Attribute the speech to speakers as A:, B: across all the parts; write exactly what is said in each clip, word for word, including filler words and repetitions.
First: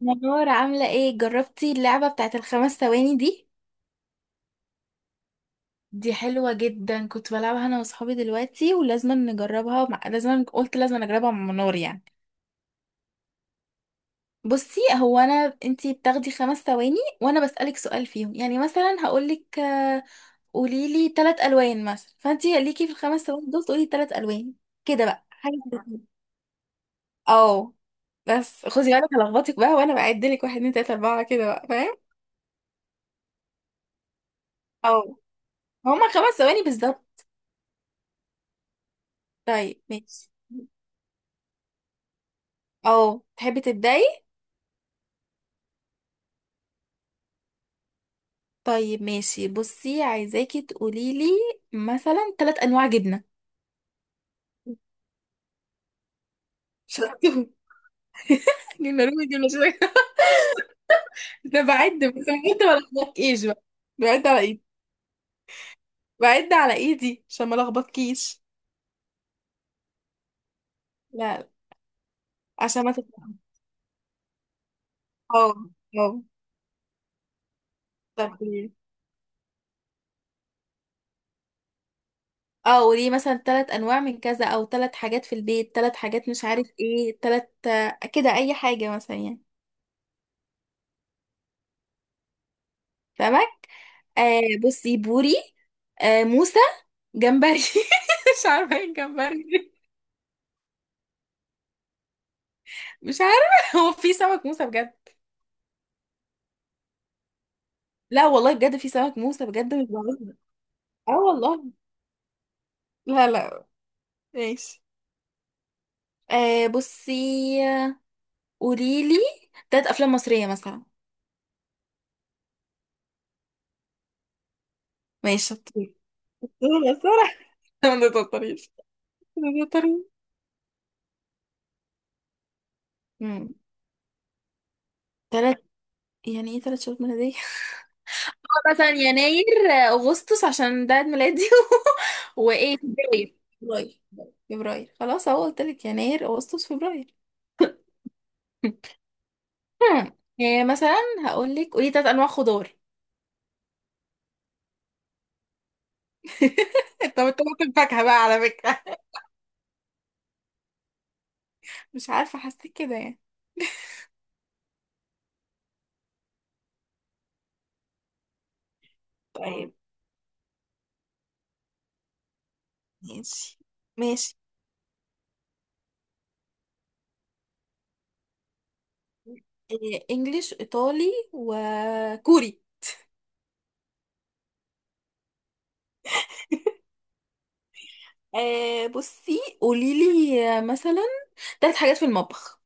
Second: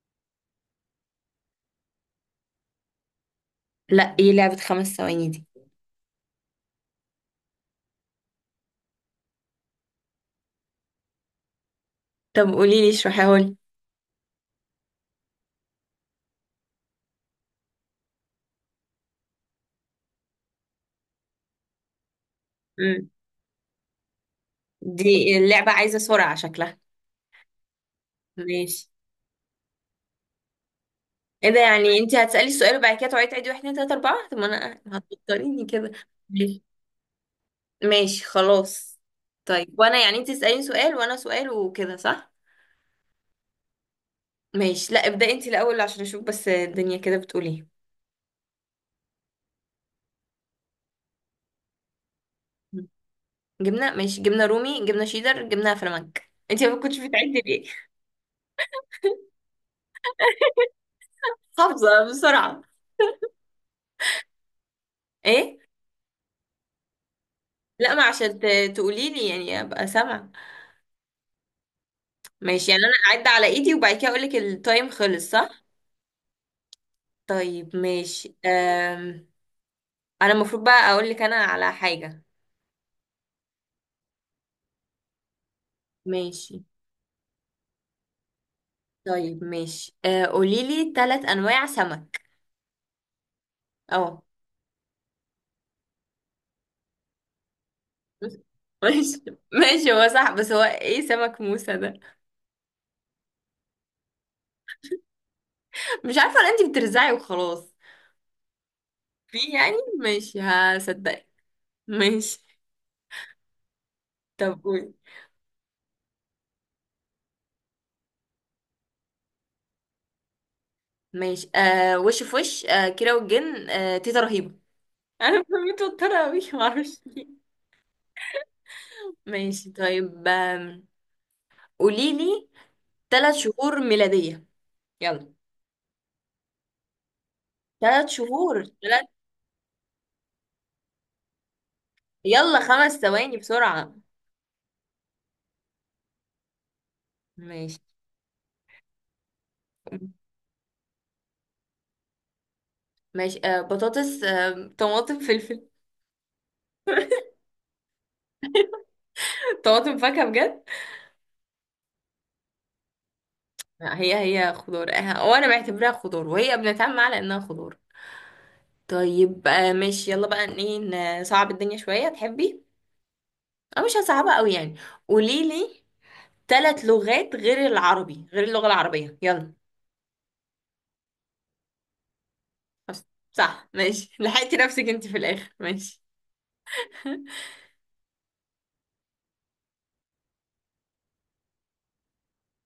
A: منورة، عاملة ايه؟ جربتي اللعبة بتاعت الخمس ثواني دي؟
B: لا، ايه لعبة خمس ثواني دي؟
A: دي حلوة جدا، كنت بلعبها انا وصحابي دلوقتي ولازم نجربها مع... لازم، قلت لازم اجربها مع منار يعني.
B: طب قولي لي، اشرحيها لي.
A: بصي، هو انا انتي بتاخدي خمس ثواني وانا بسألك سؤال فيهم، يعني مثلا هقولك آه، قوليلي تلات الوان مثلا، فانتي ليكي في
B: مم.
A: الخمس ثواني دول تقولي تلات الوان. كده بقى،
B: دي
A: حاجة
B: اللعبة
A: زي
B: عايزة
A: كده.
B: سرعة شكلها.
A: اه، بس
B: ماشي.
A: خدي بالك هلخبطك بقى وانا بعدلك واحد اتنين تلاتة اربعة، كده
B: ايه ده
A: بقى فاهم؟
B: يعني انت هتسألي السؤال وبعد كده تقعدي تعيدي واحد اتنين تلاتة اربعة؟ طب ما انا
A: اه،
B: هتضطريني كده.
A: هما خمس
B: ماشي
A: ثواني بالظبط.
B: ماشي، خلاص. طيب
A: طيب
B: وانا يعني انت
A: ماشي.
B: تسأليني سؤال وانا سؤال وكده صح؟
A: اه، تحبي تبداي؟
B: ماشي. لا ابدأي انت الاول عشان اشوف بس الدنيا كده بتقول ايه.
A: طيب ماشي، بصي عايزاكي تقوليلي مثلا ثلاث انواع
B: مم.
A: جبنه.
B: جبنة، ماشي. جبنة رومي، جبنة شيدر، جبنة فلامنك. انت ما كنتش
A: شطور.
B: بتعدي ليه؟
A: جبنه رومي، جبنه شويه. ده بعد،
B: حافظة
A: بس
B: بسرعة.
A: بعد ما الخبطكيش بقى. بعد على ايدي.
B: ايه؟
A: بعد على ايدي عشان ما
B: لا ما عشان
A: الخبطكيش.
B: ت- تقولي لي يعني ابقى سامعة.
A: لا لا،
B: ماشي، يعني
A: عشان
B: انا
A: ما
B: اعد
A: تت-.
B: على ايدي وبعد كده اقول لك التايم خلص
A: اه.
B: صح؟
A: اه.
B: طيب
A: طب
B: ماشي.
A: قوليلي.
B: أم... انا المفروض بقى اقول لك انا على حاجة.
A: اه، قولي مثلا ثلاث انواع من كذا، او ثلاث حاجات في البيت، ثلاث حاجات مش
B: ماشي.
A: عارف ايه، ثلاث، كده اي حاجه مثلا يعني.
B: طيب ماشي، أه قولي لي ثلاث انواع سمك.
A: فاهمك.
B: اه،
A: آه، بصي، بوري. آه، موسى. جمبري. مش عارفه ايه
B: ماشي.
A: الجمبري دي.
B: ماشي هو صح، بس هو ايه سمك موسى ده؟
A: مش عارفه. هو في سمك موسى بجد؟
B: مش عارفة، ولا انتي بترزعي وخلاص؟
A: لا والله، بجد في سمك
B: في
A: موسى بجد،
B: يعني،
A: مش بعرفها.
B: ماشي
A: اه
B: هصدقك.
A: والله.
B: ماشي.
A: لا لا
B: طب
A: ماشي.
B: قولي.
A: آه بصي، قوليلي تلات افلام مصريه مثلا.
B: ماشي أه وش في وش، أه كيرة والجن، أه تيتا رهيبة.
A: ماشي
B: انا
A: شطور.
B: متوترة اوي
A: صورة،
B: معرفش.
A: صورة. ما تضطريش. ما
B: ماشي
A: تضطريش.
B: طيب آم، قوليلي ثلاث
A: امم،
B: شهور ميلادية يلا.
A: تلات، يعني ايه تلات شهور ميلادية؟
B: ثلاث شهور،
A: مثلا
B: ثلاث.
A: يناير، آه، اغسطس عشان ده عيد ميلادي،
B: يلا
A: وايه،
B: خمس ثواني
A: فبراير،
B: بسرعة.
A: فبراير فبراير خلاص اهو، قلتلك يناير، اغسطس، فبراير.
B: ماشي.
A: هم. يعني مثلا هقول لك قولي تلات انواع خضار.
B: ماشي، آه بطاطس، آه طماطم، فلفل.
A: طب انت بتقول الفاكهة بقى على فكرة؟
B: طماطم فاكهة بجد؟
A: مش عارفه، حسيت كده يعني.
B: لا، هي هي خضار، آه، وانا بعتبرها خضار وهي بنتعامل على انها خضار. طيب آه
A: طيب
B: ماشي، يلا بقى ايه. نصعب الدنيا شوية تحبي؟
A: ماشي.
B: أو مش
A: ماشي.
B: هصعبها قوي يعني. قوليلي ثلاث لغات غير العربي، غير اللغة العربية، يلا.
A: إيه، انجليش، ايطالي، وكوري.
B: بس. صح، ماشي، لحقتي نفسك انت في الاخر. ماشي.
A: آه بصي، قولي لي مثلا تلات حاجات في المطبخ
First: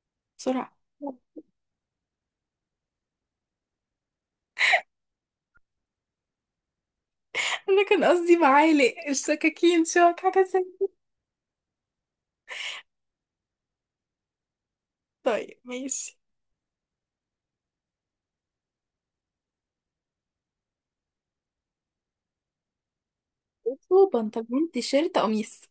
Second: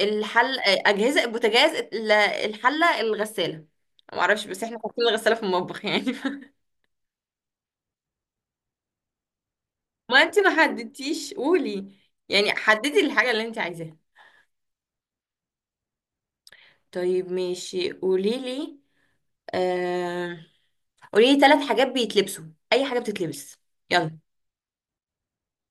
B: الحل،
A: بسرعه.
B: اجهزه، البوتاجاز، ال- الحله، الغساله. ما اعرفش بس احنا حاطين الغساله في المطبخ يعني.
A: انا كان قصدي معالق، السكاكين، شوك،
B: ما انت
A: حاجة زي
B: ما
A: كده.
B: حددتيش، قولي، يعني حددي الحاجه اللي انت عايزاها.
A: طيب ماشي.
B: طيب ماشي، قولي لي. آه... قولي لي ثلاث حاجات بيتلبسوا، اي حاجه بتتلبس.
A: وصوبة،
B: يلا.
A: بنطلون، تيشيرت، قميص.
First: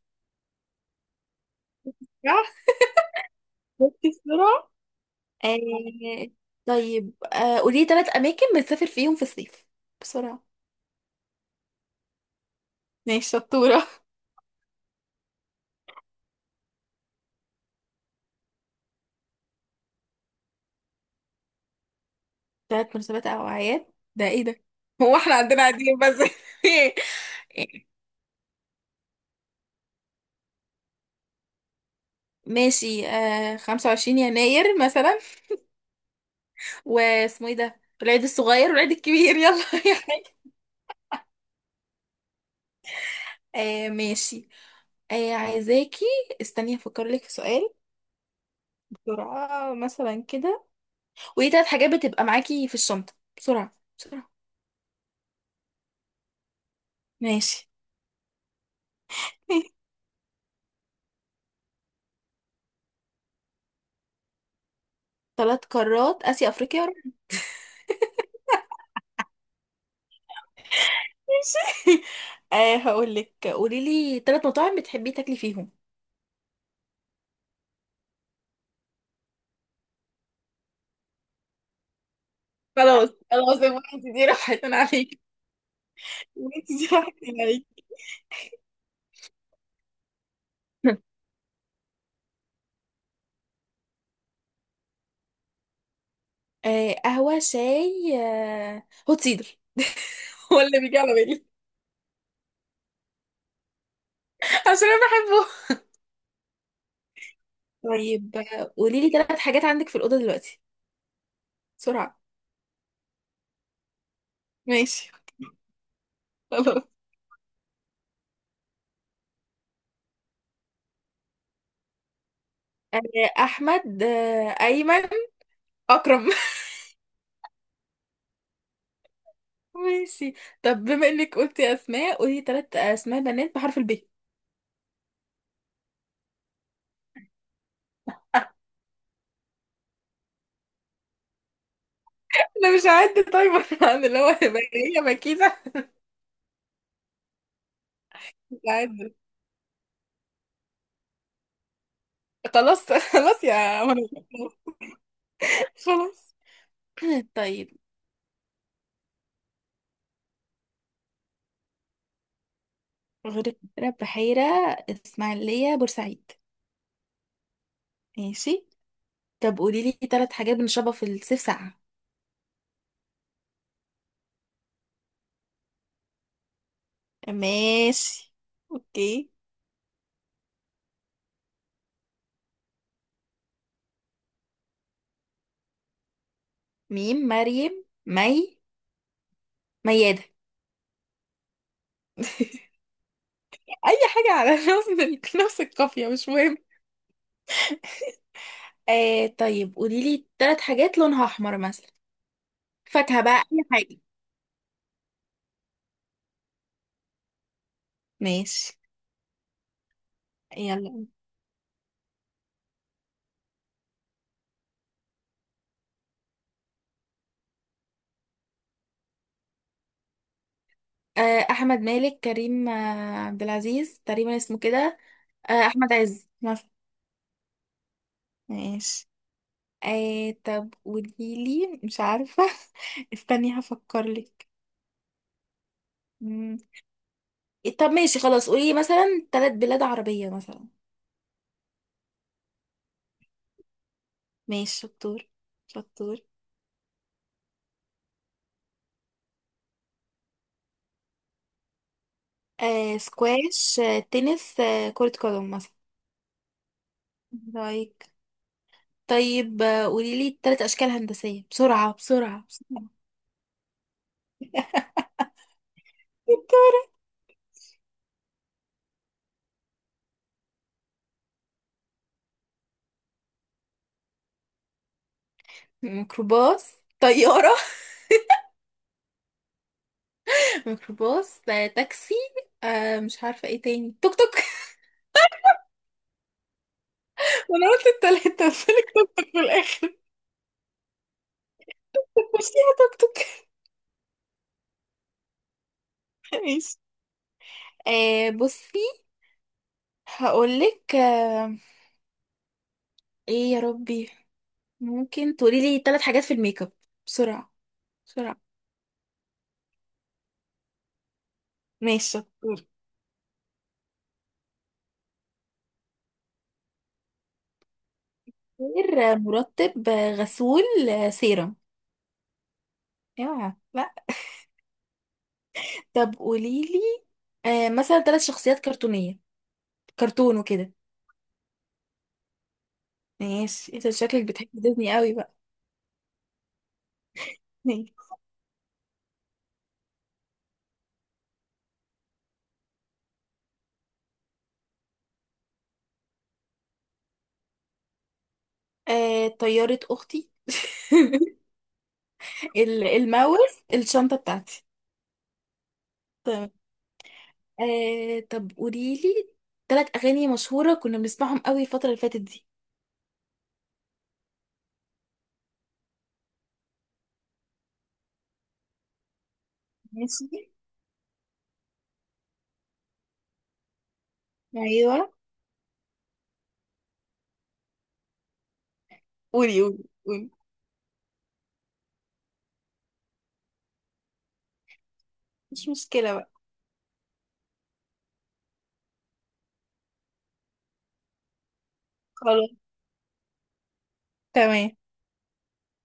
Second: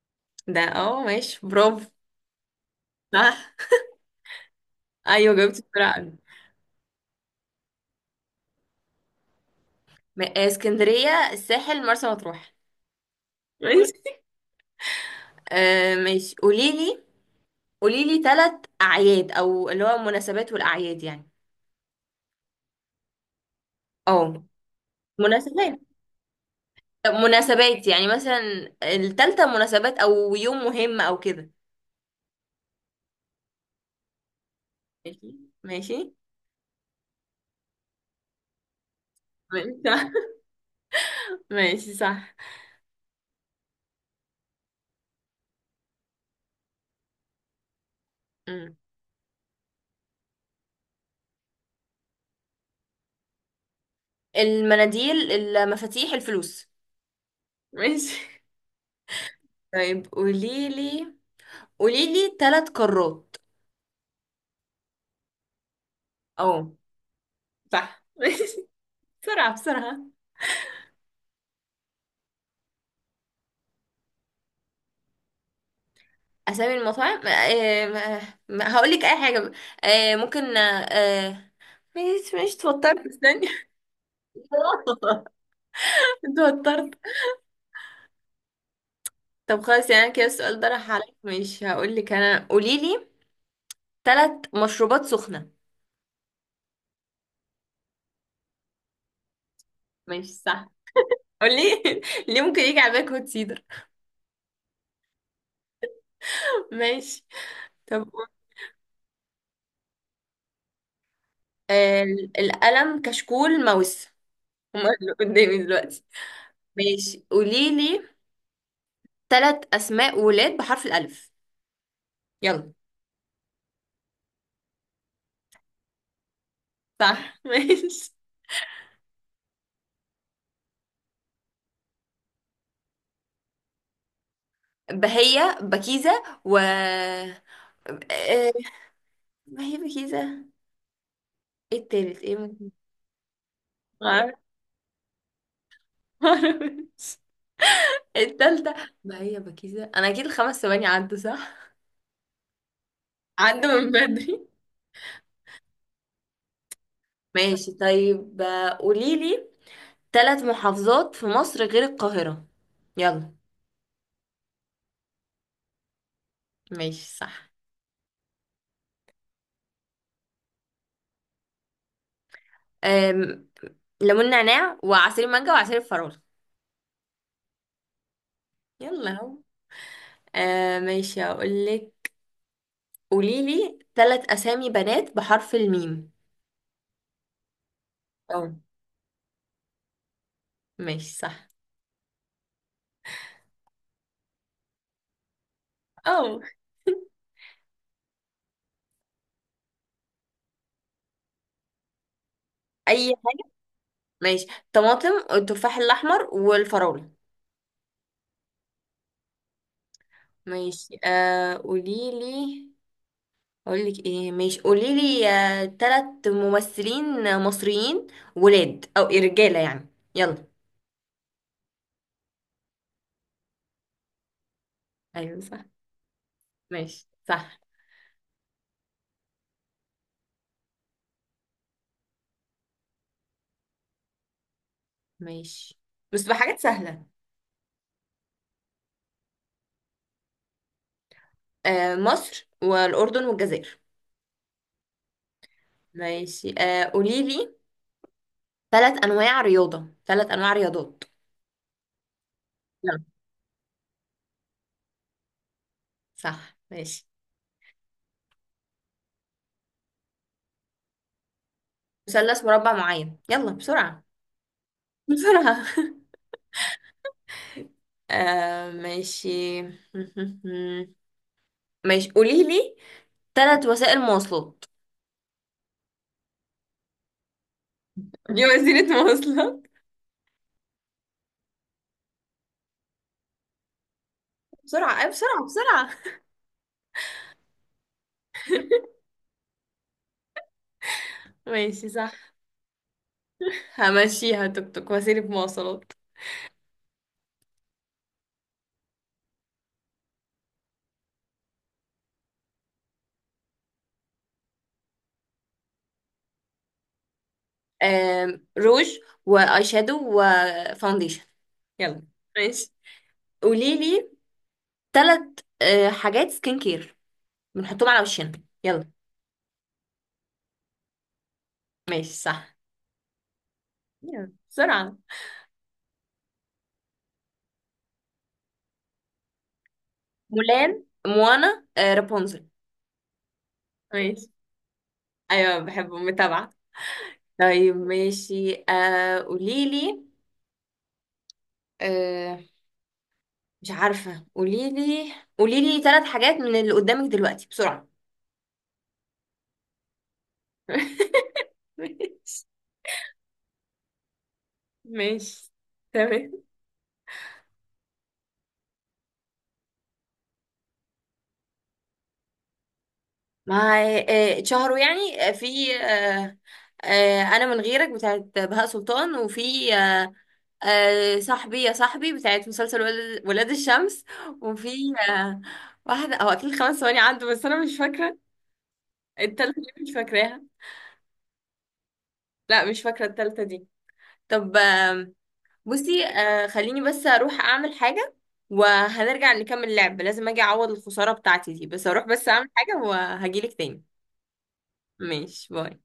B: ده اه ماشي، برافو.
A: صح.
B: صح.
A: شفتي السرعة؟
B: ايوه جاوبتي بسرعه قوي.
A: آه، طيب آه، قولي ثلاث اماكن بتسافر فيهم في الصيف
B: م-
A: بسرعه.
B: آه، اسكندريه، الساحل، مرسى مطروح.
A: ماشي شطورة.
B: ماشي. آه ماشي، قولي لي. قولي لي ثلاث اعياد، او اللي هو المناسبات والاعياد يعني.
A: ثلاث مناسبات او اعياد؟ ده
B: اه
A: ايه ده؟ هو احنا عندنا
B: مناسبات.
A: قاعدين بس.
B: طب مناسبات يعني مثلا الثالثه مناسبات او يوم مهم او كده.
A: ماشي، آه خمس وعشرين يناير مثلا.
B: ماشي، ماشي.
A: واسمه ايه ده، العيد الصغير والعيد الكبير، يلا،
B: ماشي
A: اي
B: صح.
A: حاجه.
B: ماشي صح.
A: آه ماشي. آه عايزاكي، استني افكر لك في سؤال
B: أمم.
A: بسرعه مثلا كده. وايه ثلاث حاجات بتبقى معاكي في الشنطه، بسرعه بسرعه.
B: المناديل، المفاتيح، الفلوس.
A: ماشي.
B: ماشي. طيب قولي لي. قولي لي ثلاث قارات.
A: ثلاث قارات، اسيا،
B: اه.
A: افريقيا.
B: صح. ماشي. بسرعة بسرعة.
A: آه هقول لك، قولي لي ثلاث مطاعم بتحبي تاكلي فيهم.
B: أسامي المطاعم، آه، آه، هقول لك أي حاجة، آه، ممكن، آه، آه، مش مش توترت،
A: خلاص
B: استني.
A: خلاص، يا انت دي راحت انا عليك.
B: انت
A: وانت دي
B: وترت.
A: واحدة عليك.
B: طب خلاص، يعني كده السؤال ده راح عليك، مش هقول لك انا. قولي لي ثلاث مشروبات سخنه.
A: آه، قهوة، شاي، آه هوت سيدر.
B: ماشي
A: هو
B: صح.
A: اللي بيجي على بالي.
B: قولي. ليه ممكن يجي على بالك هوت سيدر؟
A: عشان انا بحبه.
B: ماشي. طب
A: طيب
B: قول.
A: آه، قولي لي ثلاث حاجات عندك في الأوضة دلوقتي
B: آه
A: بسرعة.
B: القلم، كشكول، ماوس. هم اللي
A: ماشي.
B: قدامي دلوقتي.
A: خلاص.
B: ماشي. قولي لي ثلاث اسماء ولاد بحرف الالف، يلا.
A: آه، أحمد، آه أيمن، أكرم.
B: صح. ماشي.
A: ماشي. طب بما إنك قلتي أسماء، قولي ثلاث أسماء بنات بحرف الب.
B: بهية، بكيزة، و آه، ما هي بكيزة. ايه التالت، ايه ممكن،
A: انا مش هعد تايمر انا، اللي هو
B: معرفش.
A: هيبقى هي مكيده. مش
B: التالتة.
A: هعد.
B: ما هي بكيزة انا اكيد الخمس ثواني عدوا صح،
A: خلاص. خلاص
B: عدوا
A: يا
B: من
A: منى.
B: بدري.
A: خلاص.
B: ماشي
A: طيب،
B: طيب آه، قوليلي ثلاث محافظات في مصر غير القاهرة، يلا.
A: غير القاهرة، بحيرة، اسماعيلية، بورسعيد.
B: ماشي صح.
A: ماشي. طب قولي لي ثلاث حاجات بنشربها في الصيف ساقعة.
B: أم... ليمون نعناع، وعصير مانجا، وعصير الفراولة.
A: ماشي،
B: يلا
A: اوكي.
B: اهو. آه، ماشي هقولك، قوليلي ثلاث اسامي بنات بحرف الميم.
A: ميم، مريم، مي،
B: اه.
A: ميادة.
B: ماشي صح.
A: اي حاجة على نفس ال- نفس القافية، مش
B: اه.
A: مهم. آه طيب، قولي لي ثلاث حاجات لونها احمر مثلا.
B: اي
A: فاكهة
B: حاجة.
A: بقى، اي حاجة.
B: ماشي. طماطم، والتفاح الاحمر، والفراولة.
A: ماشي.
B: ماشي
A: يلا.
B: آه قوليلي. اقولك ايه، ماشي، قوليلي آه، تلات ممثلين مصريين ولاد، او إيه، رجاله يعني. يلا.
A: آه، احمد مالك، كريم آه، عبد العزيز تقريبا اسمه كده،
B: ايوه صح.
A: آه، احمد عز مثلا.
B: ماشي صح.
A: ماشي. آه طب قوليلي، مش عارفة، استني هفكر لك.
B: ماشي. بس بحاجات سهله.
A: طب ماشي، خلاص، قولي مثلا ثلاث بلاد عربية مثلا.
B: آه مصر، والاردن، والجزائر.
A: ماشي شطور، شطور.
B: ماشي آه قوليلي تلات انواع رياضه، تلات انواع رياضات.
A: آه،
B: يلا.
A: سكواش، آه تنس، آه كرة قدم مثلا.
B: صح ماشي.
A: رايك؟ طيب آه، قوليلي ثلاث أشكال هندسية، بسرعة
B: مثلث،
A: بسرعة
B: مربع،
A: بسرعة.
B: معين. يلا بسرعه، بسرعه. آه ماشي. ماشي، قوليلي تلات وسائل مواصلات.
A: ميكروباص، طيارة،
B: دي وسيله مواصلات؟
A: مش ميكروباص ده تاكسي، آه مش عارفة ايه تاني، توك توك.
B: بسرعة أي بسرعة بسرعة.
A: انا قلت التلاتة بس لك توك توك في الاخر.
B: ماشي صح.
A: مش فيها توك توك.
B: همشيها، توك توك وسيلة مواصلات.
A: ماشي. آه بصي، هقولك، آه، ايه يا ربي، ممكن تقولي لي ثلاث حاجات في الميك اب بسرعة بسرعة.
B: آم، روج، واي شادو، وفاونديشن. يلا.
A: ماشي شطور.
B: ماشي. قولي لي ثلاث حاجات سكين كير بنحطهم على وشنا. يلا.
A: غير آه، مرطب، آه غسول، آه سيرم.
B: ماشي صح.
A: يا لا.
B: يلا بسرعة.
A: طب قولي لي آه مثلا ثلاث شخصيات كرتونية، كرتون
B: مولان،
A: وكده.
B: موانا، آه، رابونزل.
A: ماشي، انت شكلك
B: ماشي.
A: بتحب ديزني قوي
B: أيوة بحبه متابعة. طيب
A: بقى.
B: ماشي، آه، قولي لي. آه، مش عارفة، قولي لي. قولي لي ثلاث حاجات من اللي قدامك دلوقتي بسرعة.
A: آه، طيارة أختي،
B: ماشي.
A: ال- الماوس، الشنطة بتاعتي.
B: ماشي. تمام.
A: تمام. آه طب قوليلي ثلاث أغاني مشهورة كنا بنسمعهم قوي الفترة اللي فاتت دي.
B: مع، آه، اتشهروا يعني، آه، في، آه، آه، انا من غيرك بتاعت بهاء سلطان، وفي آه،
A: ماشي.
B: آه، صاحبي يا صاحبي بتاعت مسلسل ولاد ولاد الشمس. وفي
A: أيوه،
B: آه، واحدة، او اكيد خمس ثواني عنده بس انا مش فاكرة التالتة
A: قولي، قولي،
B: دي، مش
A: قولي.
B: فاكراها. لا مش فاكرة التالتة دي. طب آم،
A: مش
B: بصي
A: مشكلة بقى.
B: آه، خليني بس اروح اعمل حاجة وهنرجع نكمل لعب. لازم اجي اعوض الخسارة بتاعتي دي. بس اروح بس اعمل
A: خلاص.
B: حاجة وهجيلك تاني.
A: تمام.
B: ماشي باي.